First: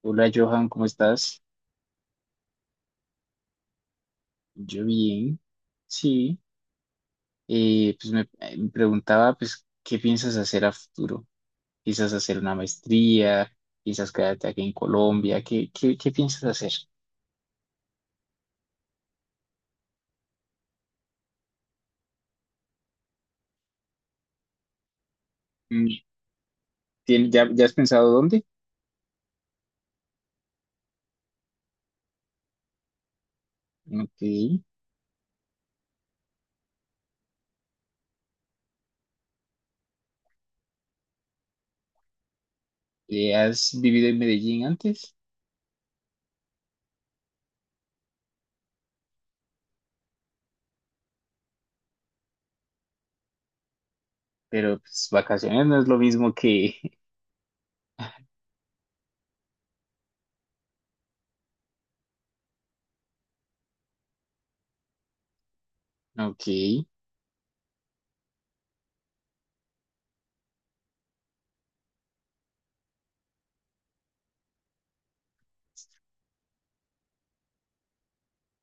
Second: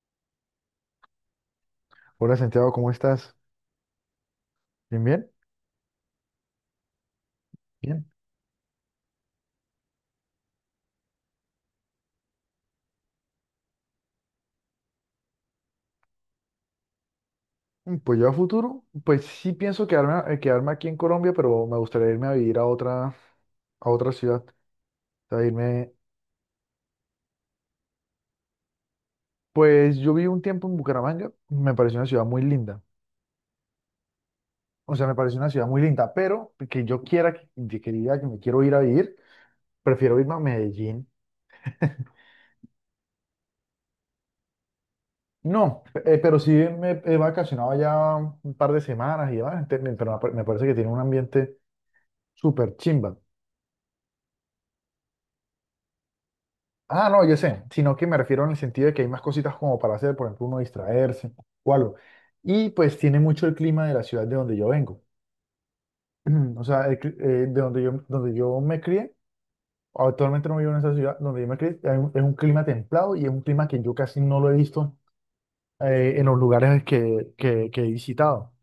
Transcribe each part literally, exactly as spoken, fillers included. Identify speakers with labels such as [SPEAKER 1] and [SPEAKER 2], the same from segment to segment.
[SPEAKER 1] Hola Johan, ¿cómo estás?
[SPEAKER 2] Hola Santiago, ¿cómo estás?
[SPEAKER 1] Yo
[SPEAKER 2] ¿Bien, bien?
[SPEAKER 1] bien, sí. Eh,
[SPEAKER 2] Bien.
[SPEAKER 1] pues me, eh, me preguntaba, pues, ¿qué piensas hacer a futuro? ¿Piensas hacer una maestría? ¿Piensas quedarte aquí en Colombia? ¿Qué, qué, qué piensas hacer?
[SPEAKER 2] Mm, Pues yo a futuro, pues sí pienso quedarme, a- eh, quedarme aquí en Colombia, pero me gustaría irme a vivir a otra, a otra ciudad. O sea, irme,
[SPEAKER 1] Mm, ¿tien- ya, ya has pensado dónde?
[SPEAKER 2] pues yo viví un tiempo en Bucaramanga, me pareció una ciudad muy linda.
[SPEAKER 1] Ok.
[SPEAKER 2] O sea, me pareció una ciudad muy linda, pero que yo quiera, que que- que diga que me quiero ir a vivir, prefiero irme a Medellín.
[SPEAKER 1] Eh, ¿has vivido en Medellín antes?
[SPEAKER 2] No, eh, pero sí me he vacacionado ya un par de semanas y demás, ente- me- pero me pa- me parece que tiene un ambiente súper chimba.
[SPEAKER 1] Pero pues vacaciones no es lo mismo que...
[SPEAKER 2] Ah, no, yo sé, sino que me refiero en el sentido de que hay más cositas como para hacer, por ejemplo, uno distraerse o algo. Y pues tiene mucho el clima de la ciudad de donde yo vengo.
[SPEAKER 1] Ok.
[SPEAKER 2] O sea, el cli- eh, de donde yo, donde yo me crié, actualmente no vivo en esa ciudad, donde yo me crié, hay un- es un clima templado y es un clima que yo casi no lo he visto eh, en los lugares que, que, que he visitado.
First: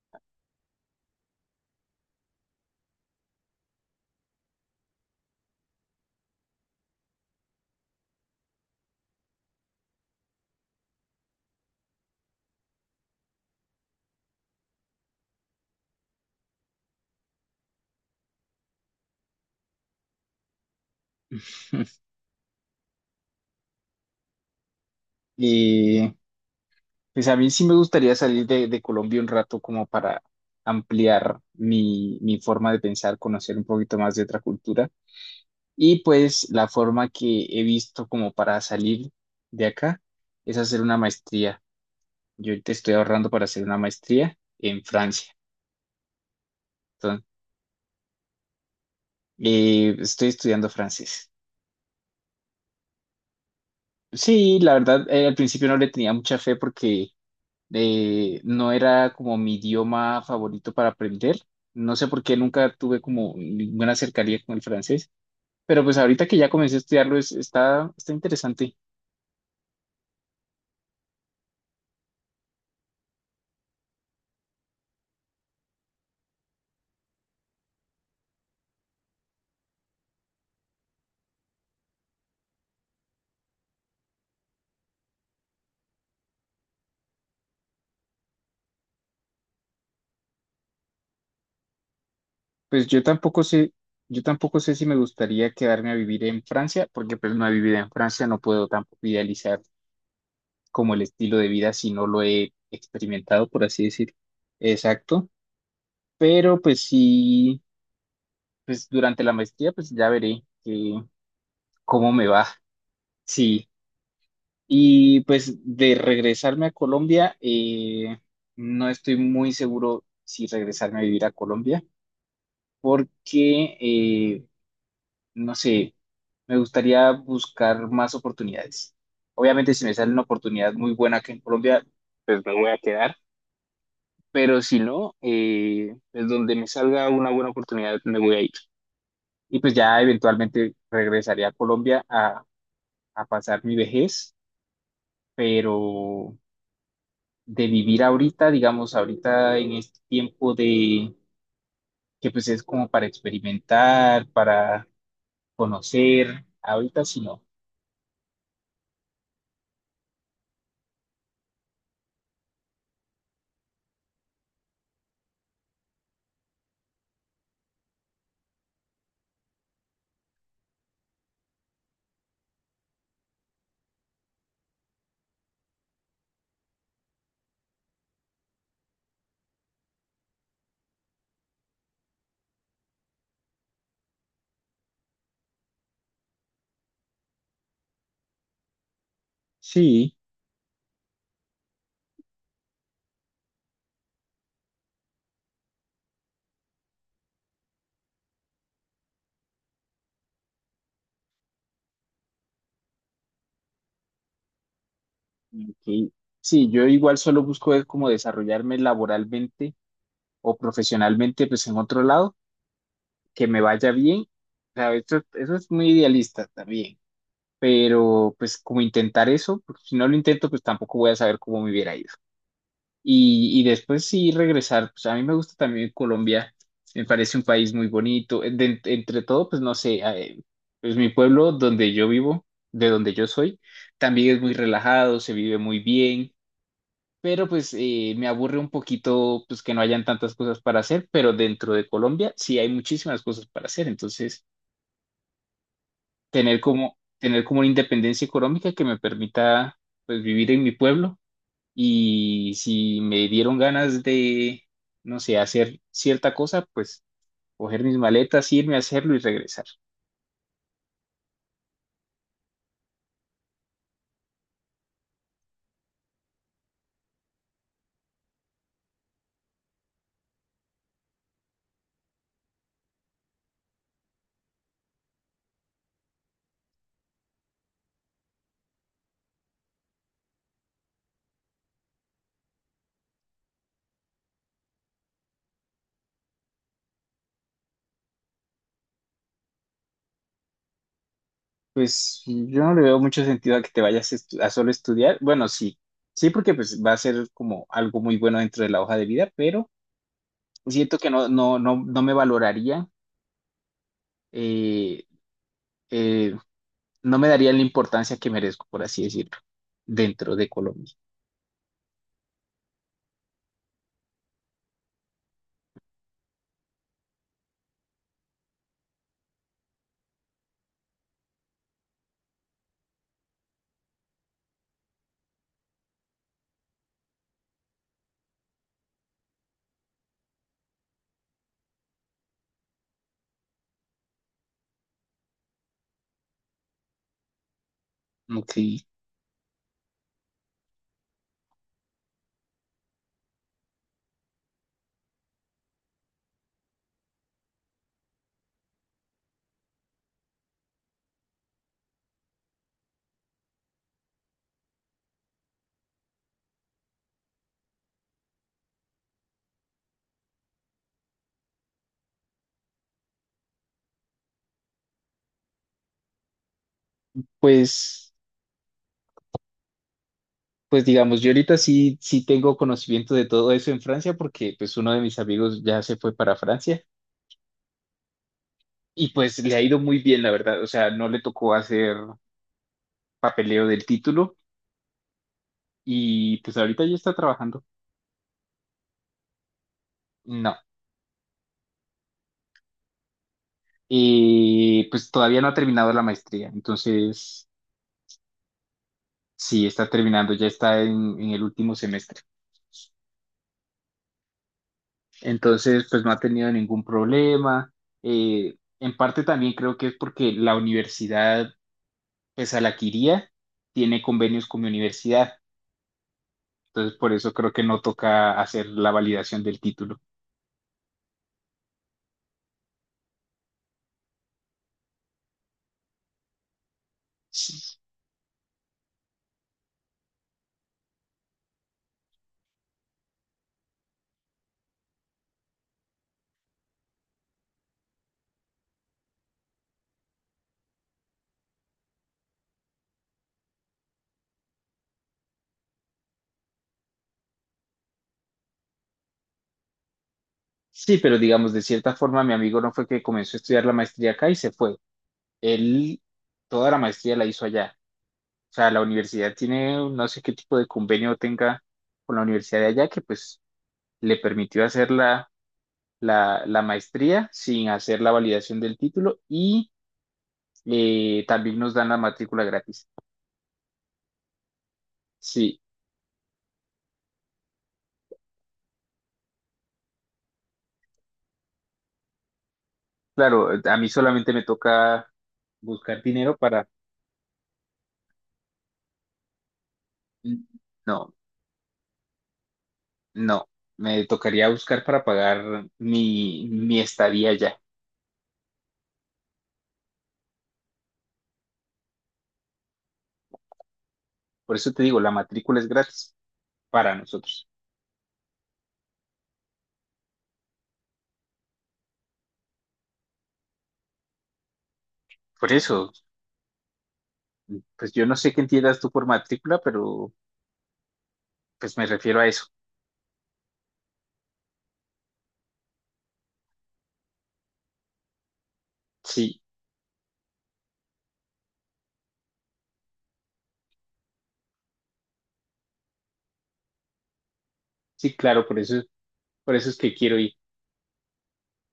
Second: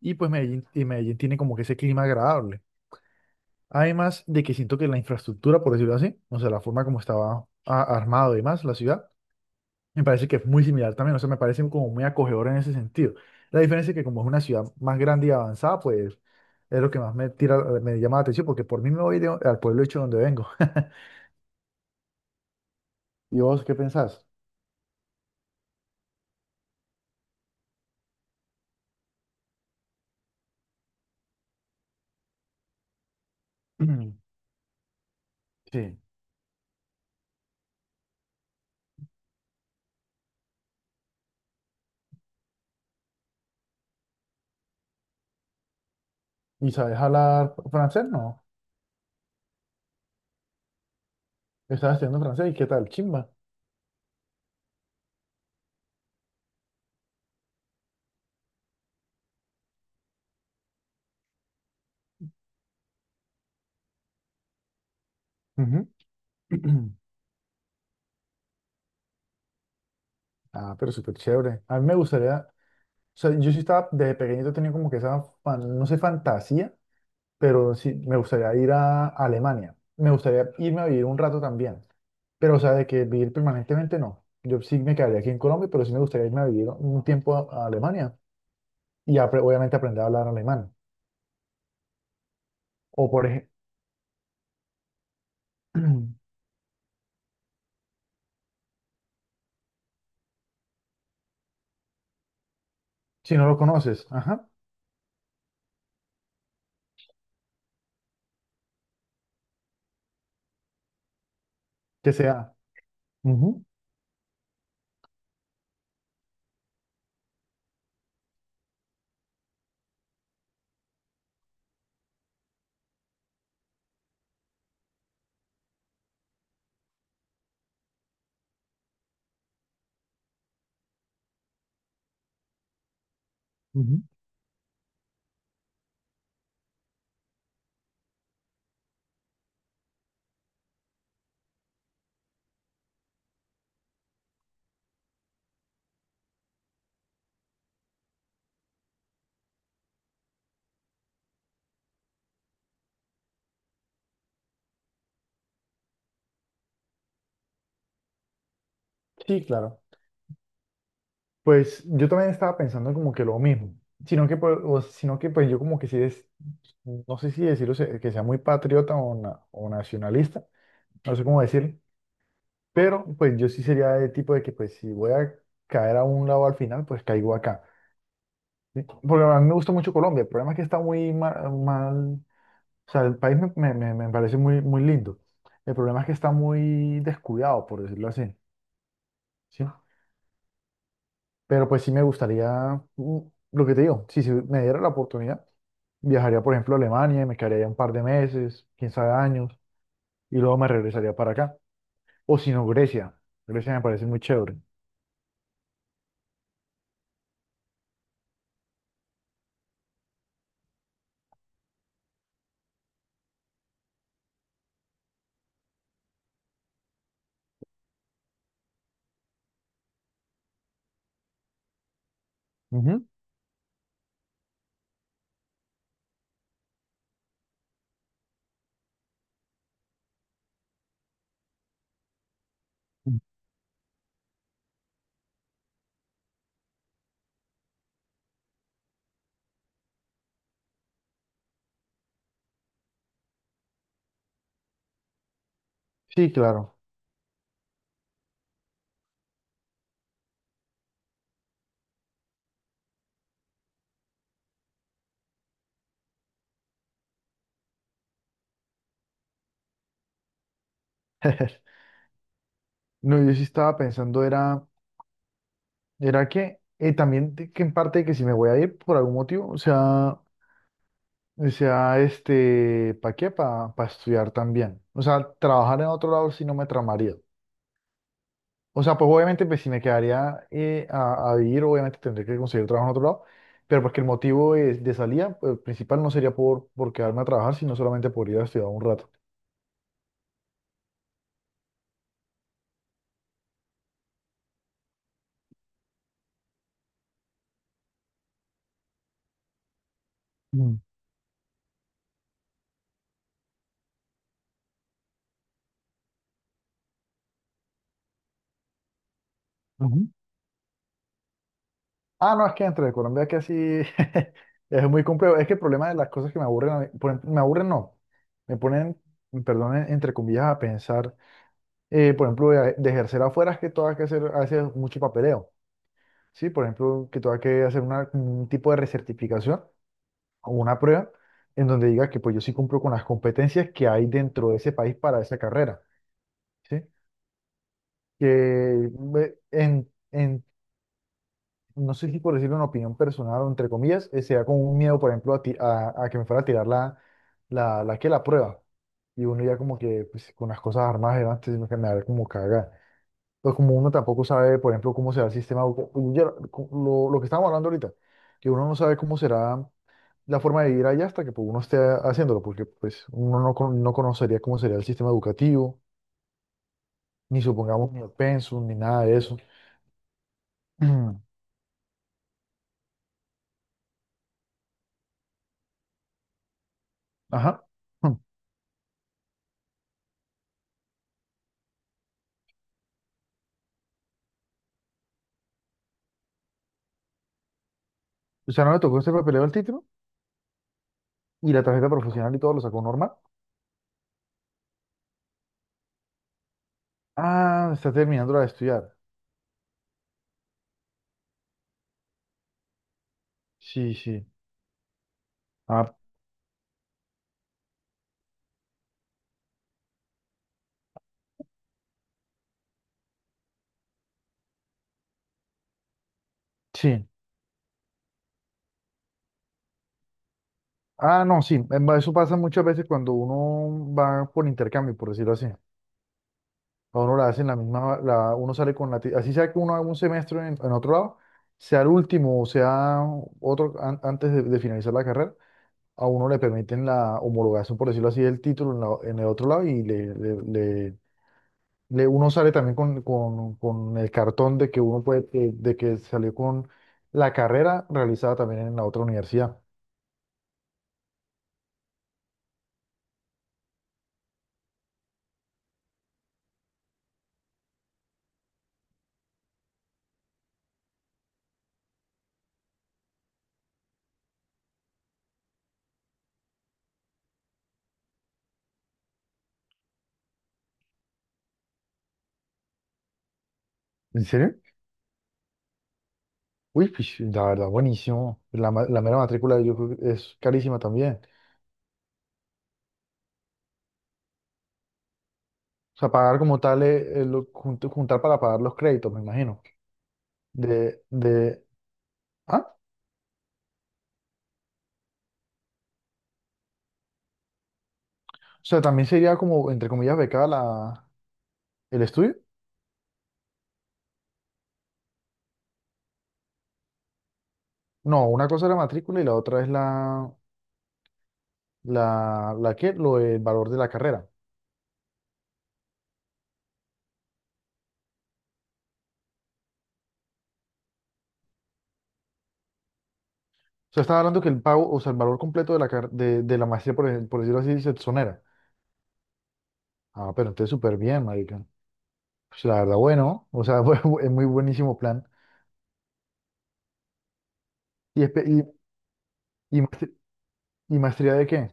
[SPEAKER 2] Y pues Medellín, y Medellín tiene como que ese clima agradable. Además de que siento que la infraestructura, por decirlo así, o sea, la forma como estaba a- armado y demás, la ciudad. Me parece que es muy similar también, o sea, me parece como muy acogedor en ese sentido. La diferencia es que como es una ciudad más grande y avanzada, pues es lo que más me tira, eh, me llama la atención, porque por mí me voy de- al pueblo hecho donde vengo. ¿Y vos qué pensás?
[SPEAKER 1] Eh, Pues a mí sí me gustaría salir de, de Colombia un rato como para ampliar mi, mi forma de pensar, conocer un poquito más
[SPEAKER 2] Mm,
[SPEAKER 1] de otra cultura.
[SPEAKER 2] sí.
[SPEAKER 1] Y pues la forma que he visto como para salir de acá es hacer una maestría. Yo te estoy ahorrando para hacer una maestría en Francia.
[SPEAKER 2] ¿Y sabes
[SPEAKER 1] Entonces,
[SPEAKER 2] hablar francés? No.
[SPEAKER 1] eh, estoy estudiando francés.
[SPEAKER 2] Estás estudiando francés y qué tal, chimba.
[SPEAKER 1] Sí, la verdad, eh, al principio no le tenía mucha fe porque eh, no era como mi idioma favorito para aprender. No sé por qué nunca tuve como ninguna cercanía con el francés, pero
[SPEAKER 2] Ujú.
[SPEAKER 1] pues ahorita que ya comencé a estudiarlo es- está, está interesante.
[SPEAKER 2] Ah, pero súper chévere. A mí me gustaría, o sea, yo sí estaba desde pequeñito tenía como que esa, fan- no sé, fantasía, pero sí, me gustaría ir a Alemania. Me gustaría irme a vivir un rato también. Pero, o sea, de que vivir permanentemente no. Yo sí me quedaría aquí en Colombia, pero sí me gustaría irme a vivir un tiempo a, a Alemania y apre- obviamente aprender a hablar alemán.
[SPEAKER 1] Pues yo
[SPEAKER 2] O por
[SPEAKER 1] tampoco
[SPEAKER 2] ejemplo,
[SPEAKER 1] sé, yo tampoco sé si me gustaría quedarme a vivir en Francia, porque pues no he vivido en Francia, no puedo tampoco idealizar como el estilo de vida si no lo he
[SPEAKER 2] si no
[SPEAKER 1] experimentado,
[SPEAKER 2] lo
[SPEAKER 1] por así
[SPEAKER 2] conoces,
[SPEAKER 1] decir.
[SPEAKER 2] ajá,
[SPEAKER 1] Exacto. Pero pues sí, pues durante la maestría pues ya veré que, cómo
[SPEAKER 2] que
[SPEAKER 1] me va.
[SPEAKER 2] sea. Ujú,
[SPEAKER 1] Sí. Y pues de regresarme a Colombia, eh, no estoy muy seguro si regresarme a vivir a Colombia, porque, eh, no sé, me gustaría buscar más oportunidades. Obviamente si me sale una oportunidad muy buena aquí en Colombia, pues me voy a quedar,
[SPEAKER 2] ujú.
[SPEAKER 1] pero si no, eh, pues donde me salga una buena oportunidad me voy a ir. Y pues ya eventualmente regresaría a Colombia a, a pasar mi vejez, pero de vivir ahorita, digamos, ahorita en este tiempo de que pues es como para experimentar, para conocer, ahorita sí no.
[SPEAKER 2] Sí, claro. Pues yo también estaba pensando como que lo mismo, sino que, pues, o- sino que pues yo como que sí es, no sé si decirlo se- que sea muy patriota o, na- o nacionalista, no sé cómo decirlo. Pero pues yo sí sería de tipo de que pues si voy a caer a un lado al final, pues caigo acá. ¿Sí? Porque a mí me gusta mucho Colombia, el problema es que está muy mal, mal- o sea, el país me, me- me- me parece muy, muy lindo. El problema es que está muy descuidado, por decirlo así, ¿sí?
[SPEAKER 1] Sí,
[SPEAKER 2] Pero pues sí me gustaría, mm, lo que te digo, si se me diera la oportunidad, viajaría por ejemplo a Alemania y me quedaría allá un par de meses, quién sabe años, y luego me regresaría para acá. O si no, Grecia. Grecia me parece muy chévere.
[SPEAKER 1] ok. Sí, yo igual solo busco es como desarrollarme laboralmente o profesionalmente pues en otro lado, que me vaya bien. O sea, esto- eso es muy idealista también, pero pues como intentar eso, porque si no lo intento pues tampoco voy a saber cómo me hubiera ido.
[SPEAKER 2] Ujú.
[SPEAKER 1] Y, y después sí regresar, pues a mí me gusta también Colombia, me parece un país muy bonito. En- De entre todo, pues no sé, eh, pues mi pueblo donde yo vivo, de donde yo soy, también es muy relajado, se vive muy bien, pero pues eh, me aburre un poquito pues que no hayan tantas cosas para hacer, pero dentro de Colombia sí hay muchísimas cosas para hacer, entonces
[SPEAKER 2] Sí,
[SPEAKER 1] tener
[SPEAKER 2] claro.
[SPEAKER 1] como, tener como una independencia económica que me permita pues vivir en mi pueblo y si me dieron ganas de, no sé, hacer cierta cosa, pues coger mis maletas, irme a hacerlo y regresar.
[SPEAKER 2] No, yo sí estaba pensando, era, era que eh, también de- que en parte de que si me voy a ir por algún motivo, o sea, o sea, este, ¿para qué? Para estudiar también. O sea, trabajar en otro lado sí no me tramaría. O sea, pues obviamente pues, si me quedaría eh, a, a vivir, obviamente tendré que conseguir trabajo en otro lado, pero porque el motivo es de salida, pues, principal no sería por, por, quedarme a trabajar, sino solamente por ir a estudiar un rato.
[SPEAKER 1] Pues yo no le veo mucho sentido a que te vayas estu- a solo estudiar. Bueno, sí, sí, porque pues va a ser como algo muy bueno dentro de la hoja de vida, pero
[SPEAKER 2] Mm,
[SPEAKER 1] siento que no, no, no, no me valoraría, eh, eh, no me daría la importancia que merezco, por así decirlo,
[SPEAKER 2] ujú.
[SPEAKER 1] dentro de Colombia.
[SPEAKER 2] Ah, no, es que entre Colombia es que así es muy complejo. Es que el problema de las cosas que me aburren, a mí- por ejemplo, me aburren no, me ponen, perdón, en- entre comillas, a pensar, eh, por ejemplo, de, de ejercer afuera es que todo hay que hacer, a veces mucho papeleo, ¿sí? Por ejemplo, que todo hay que hacer una- un tipo de recertificación o una prueba en donde diga que pues yo sí cumplo con las competencias que hay dentro de ese país para esa carrera, ¿sí? Que
[SPEAKER 1] Ok,
[SPEAKER 2] me- en, no sé si por decir una opinión personal o entre comillas, eh, sea como un miedo, por ejemplo, a, ti- a, a que me fuera a tirar la, la, la, que la prueba. Y uno ya como que pues, con las cosas armadas delante sino me da como caga. Entonces como uno tampoco sabe, por ejemplo, cómo será el sistema, educa- yo- co- lo, lo que estábamos hablando ahorita, que uno no sabe cómo será la forma de vivir allá hasta que pues, uno esté haciéndolo, porque pues uno no, con- no conocería cómo sería el sistema educativo, ni supongamos ni el
[SPEAKER 1] pues.
[SPEAKER 2] pensum, ni nada de eso.
[SPEAKER 1] Pues digamos, yo ahorita sí, sí tengo conocimiento de todo eso en Francia porque pues uno de mis amigos ya se fue para Francia
[SPEAKER 2] Ajá.
[SPEAKER 1] y pues le ha ido muy bien, la verdad. O sea, no le tocó hacer papeleo del título y pues ahorita ya está trabajando.
[SPEAKER 2] O sea, ¿no le tocó este papeleo al título?
[SPEAKER 1] No,
[SPEAKER 2] Y la tarjeta profesional y todo lo sacó normal.
[SPEAKER 1] eh, pues todavía no ha terminado la maestría, entonces
[SPEAKER 2] Ah, está terminando de estudiar.
[SPEAKER 1] sí, está terminando, ya está en, en el último semestre.
[SPEAKER 2] Sí, sí.
[SPEAKER 1] Entonces,
[SPEAKER 2] Ah,
[SPEAKER 1] pues no ha tenido ningún problema. Eh, en parte también creo que es porque la universidad pues Alaquiría tiene convenios con mi universidad, entonces
[SPEAKER 2] sí.
[SPEAKER 1] por eso creo que no toca hacer la validación del título.
[SPEAKER 2] Ah, no, sí. em, Eso pasa muchas veces cuando uno va por intercambio, por decirlo así. A uno la hacen la
[SPEAKER 1] Sí,
[SPEAKER 2] misma, la, uno sale con la... ti- Así sea que uno haga un semestre en, en otro lado, sea el último o sea otro an- antes de, de finalizar la carrera, a uno le permiten la homologación, por decirlo así, del título en, la- en el otro lado y le, le, le- uno sale también con, con- con el cartón de que uno puede, de, de que salió con la carrera realizada también en la otra universidad.
[SPEAKER 1] sí, pero digamos, de cierta forma, mi amigo no fue que comenzó a estudiar la maestría acá y se fue. Él toda la maestría la hizo allá. O sea, la universidad tiene, no sé qué tipo de convenio tenga con la universidad de allá que pues le permitió hacer la, la, la maestría sin hacer la validación del título y eh, también nos dan la matrícula gratis.
[SPEAKER 2] ¿En serio?
[SPEAKER 1] Sí,
[SPEAKER 2] Uy, pues, la verdad, buenísimo. La, ma- la mera matrícula yo creo que es carísima también.
[SPEAKER 1] claro, eh, a mí solamente me toca
[SPEAKER 2] O
[SPEAKER 1] buscar
[SPEAKER 2] sea,
[SPEAKER 1] dinero
[SPEAKER 2] pagar como
[SPEAKER 1] para...
[SPEAKER 2] tal, eh, eh, lo- jun- juntar para pagar los créditos, me imagino. De,
[SPEAKER 1] No,
[SPEAKER 2] de, ah,
[SPEAKER 1] no, me tocaría buscar para pagar mi, mi estadía allá.
[SPEAKER 2] o sea, también sería como, entre comillas, becada la, el estudio.
[SPEAKER 1] Por eso te digo, la matrícula es gratis para nosotros.
[SPEAKER 2] No, una cosa es la matrícula y la otra es la, la, la que, lo, el valor de la carrera.
[SPEAKER 1] Por eso, pues yo no sé qué entiendas tú por matrícula, pero pues me refiero a eso.
[SPEAKER 2] O sea, estaba hablando que el pago, o sea, el valor completo de la, car- de, de la maestría, por, ej- por decirlo así, se exonera.
[SPEAKER 1] Sí,
[SPEAKER 2] Ah, pero entonces súper bien, marica. Pues la verdad, bueno, o sea, bu- es muy buenísimo plan.
[SPEAKER 1] sí,
[SPEAKER 2] ¿Y, espe-
[SPEAKER 1] claro, por eso, por eso
[SPEAKER 2] y,
[SPEAKER 1] es
[SPEAKER 2] y,
[SPEAKER 1] que
[SPEAKER 2] maestr-
[SPEAKER 1] quiero ir.
[SPEAKER 2] y maestría de qué?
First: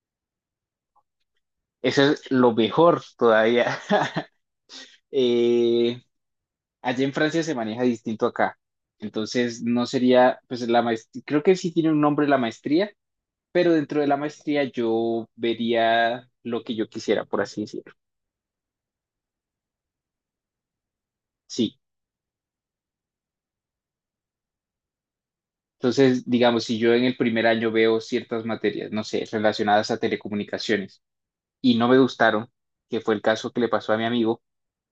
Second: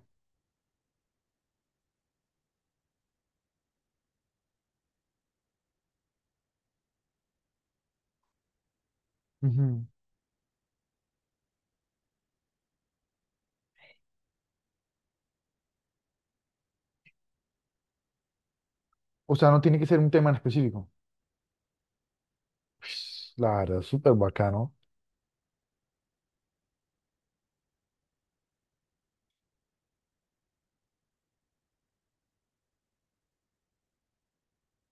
[SPEAKER 1] Eso es lo mejor todavía. Eh, allá en Francia se maneja distinto acá. Entonces, no
[SPEAKER 2] Ujú.
[SPEAKER 1] sería, pues la maestría, creo que sí tiene un nombre la maestría, pero dentro de la maestría yo vería lo que yo quisiera, por así decirlo.
[SPEAKER 2] O sea, no tiene que ser un tema en específico.
[SPEAKER 1] Sí.
[SPEAKER 2] Pues, la verdad, súper bacano.
[SPEAKER 1] Entonces, digamos, si yo en el primer año veo ciertas materias, no sé, relacionadas a telecomunicaciones y no me gustaron, que fue el caso que le pasó a mi amigo,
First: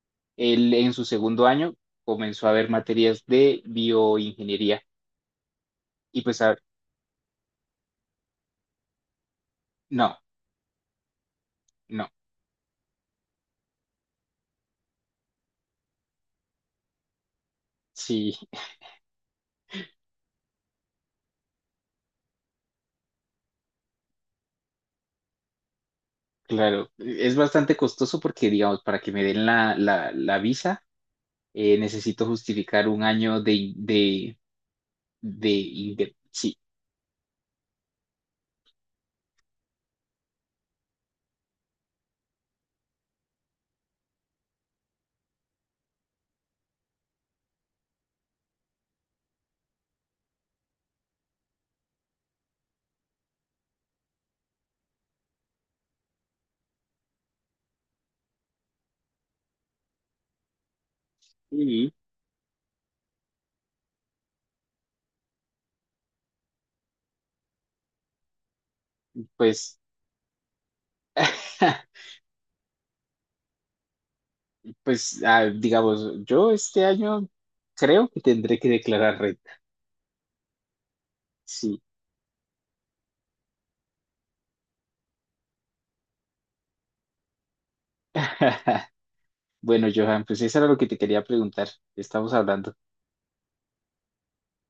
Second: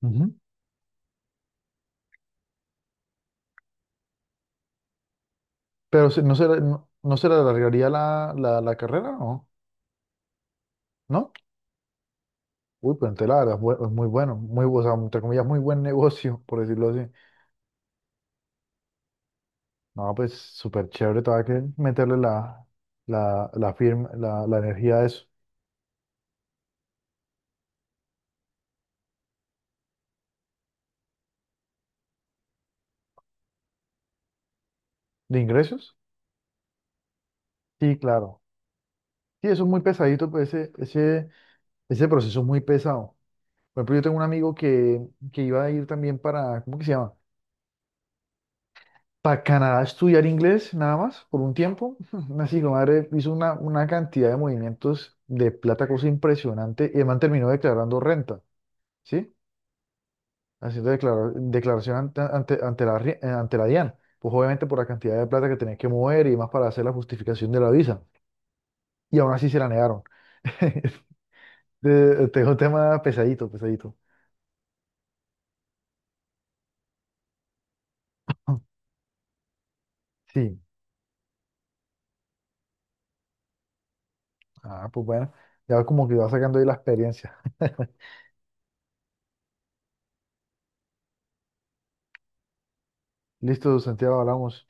[SPEAKER 2] Ujú.
[SPEAKER 1] él en su segundo año comenzó a ver materias de bioingeniería
[SPEAKER 2] Pero
[SPEAKER 1] y
[SPEAKER 2] se- no
[SPEAKER 1] pues
[SPEAKER 2] se,
[SPEAKER 1] a
[SPEAKER 2] le- no, no se le alargaría la, la, la carrera, ¿no?
[SPEAKER 1] no,
[SPEAKER 2] ¿No?
[SPEAKER 1] no,
[SPEAKER 2] Uy, pues entonces la verdad, es bu- es muy bueno, muy, bu- o sea, entre comillas, muy buen negocio, por decirlo así.
[SPEAKER 1] sí.
[SPEAKER 2] No, pues súper chévere, todavía hay que meterle la, la, la, firma, la, la energía a eso.
[SPEAKER 1] Claro, es bastante costoso porque, digamos, para que me den la, la, la visa, eh, necesito justificar un año de, in- de,
[SPEAKER 2] ¿De
[SPEAKER 1] de,
[SPEAKER 2] ingresos?
[SPEAKER 1] inde- sí.
[SPEAKER 2] Sí, claro. Sí, eso es muy pesadito, pues ese, ese, ese proceso es muy pesado. Por ejemplo, yo tengo un amigo que, que iba a ir también para, ¿cómo que se llama? Para Canadá a estudiar inglés, nada más, por un tiempo. Así que madre hizo una, una cantidad de movimientos de plata, cosa impresionante, y además terminó declarando renta, ¿sí? Haciendo declara-
[SPEAKER 1] Y
[SPEAKER 2] declaración ante, ante, ante la, ri- eh, ante la DIAN, pues obviamente por la cantidad de plata que tenías que mover y más para hacer la justificación de la visa. Y aún así se la
[SPEAKER 1] pues,
[SPEAKER 2] negaron. Te- Tengo un tema pesadito, pesadito.
[SPEAKER 1] pues, ah, digamos, yo este año creo que tendré que declarar renta.
[SPEAKER 2] Sí,
[SPEAKER 1] Sí.
[SPEAKER 2] ah, pues bueno, ya como que va sacando ahí la experiencia.
[SPEAKER 1] Bueno, Johan, pues eso era lo que te quería preguntar. Estamos hablando.
[SPEAKER 2] Listo, Santiago, hablamos.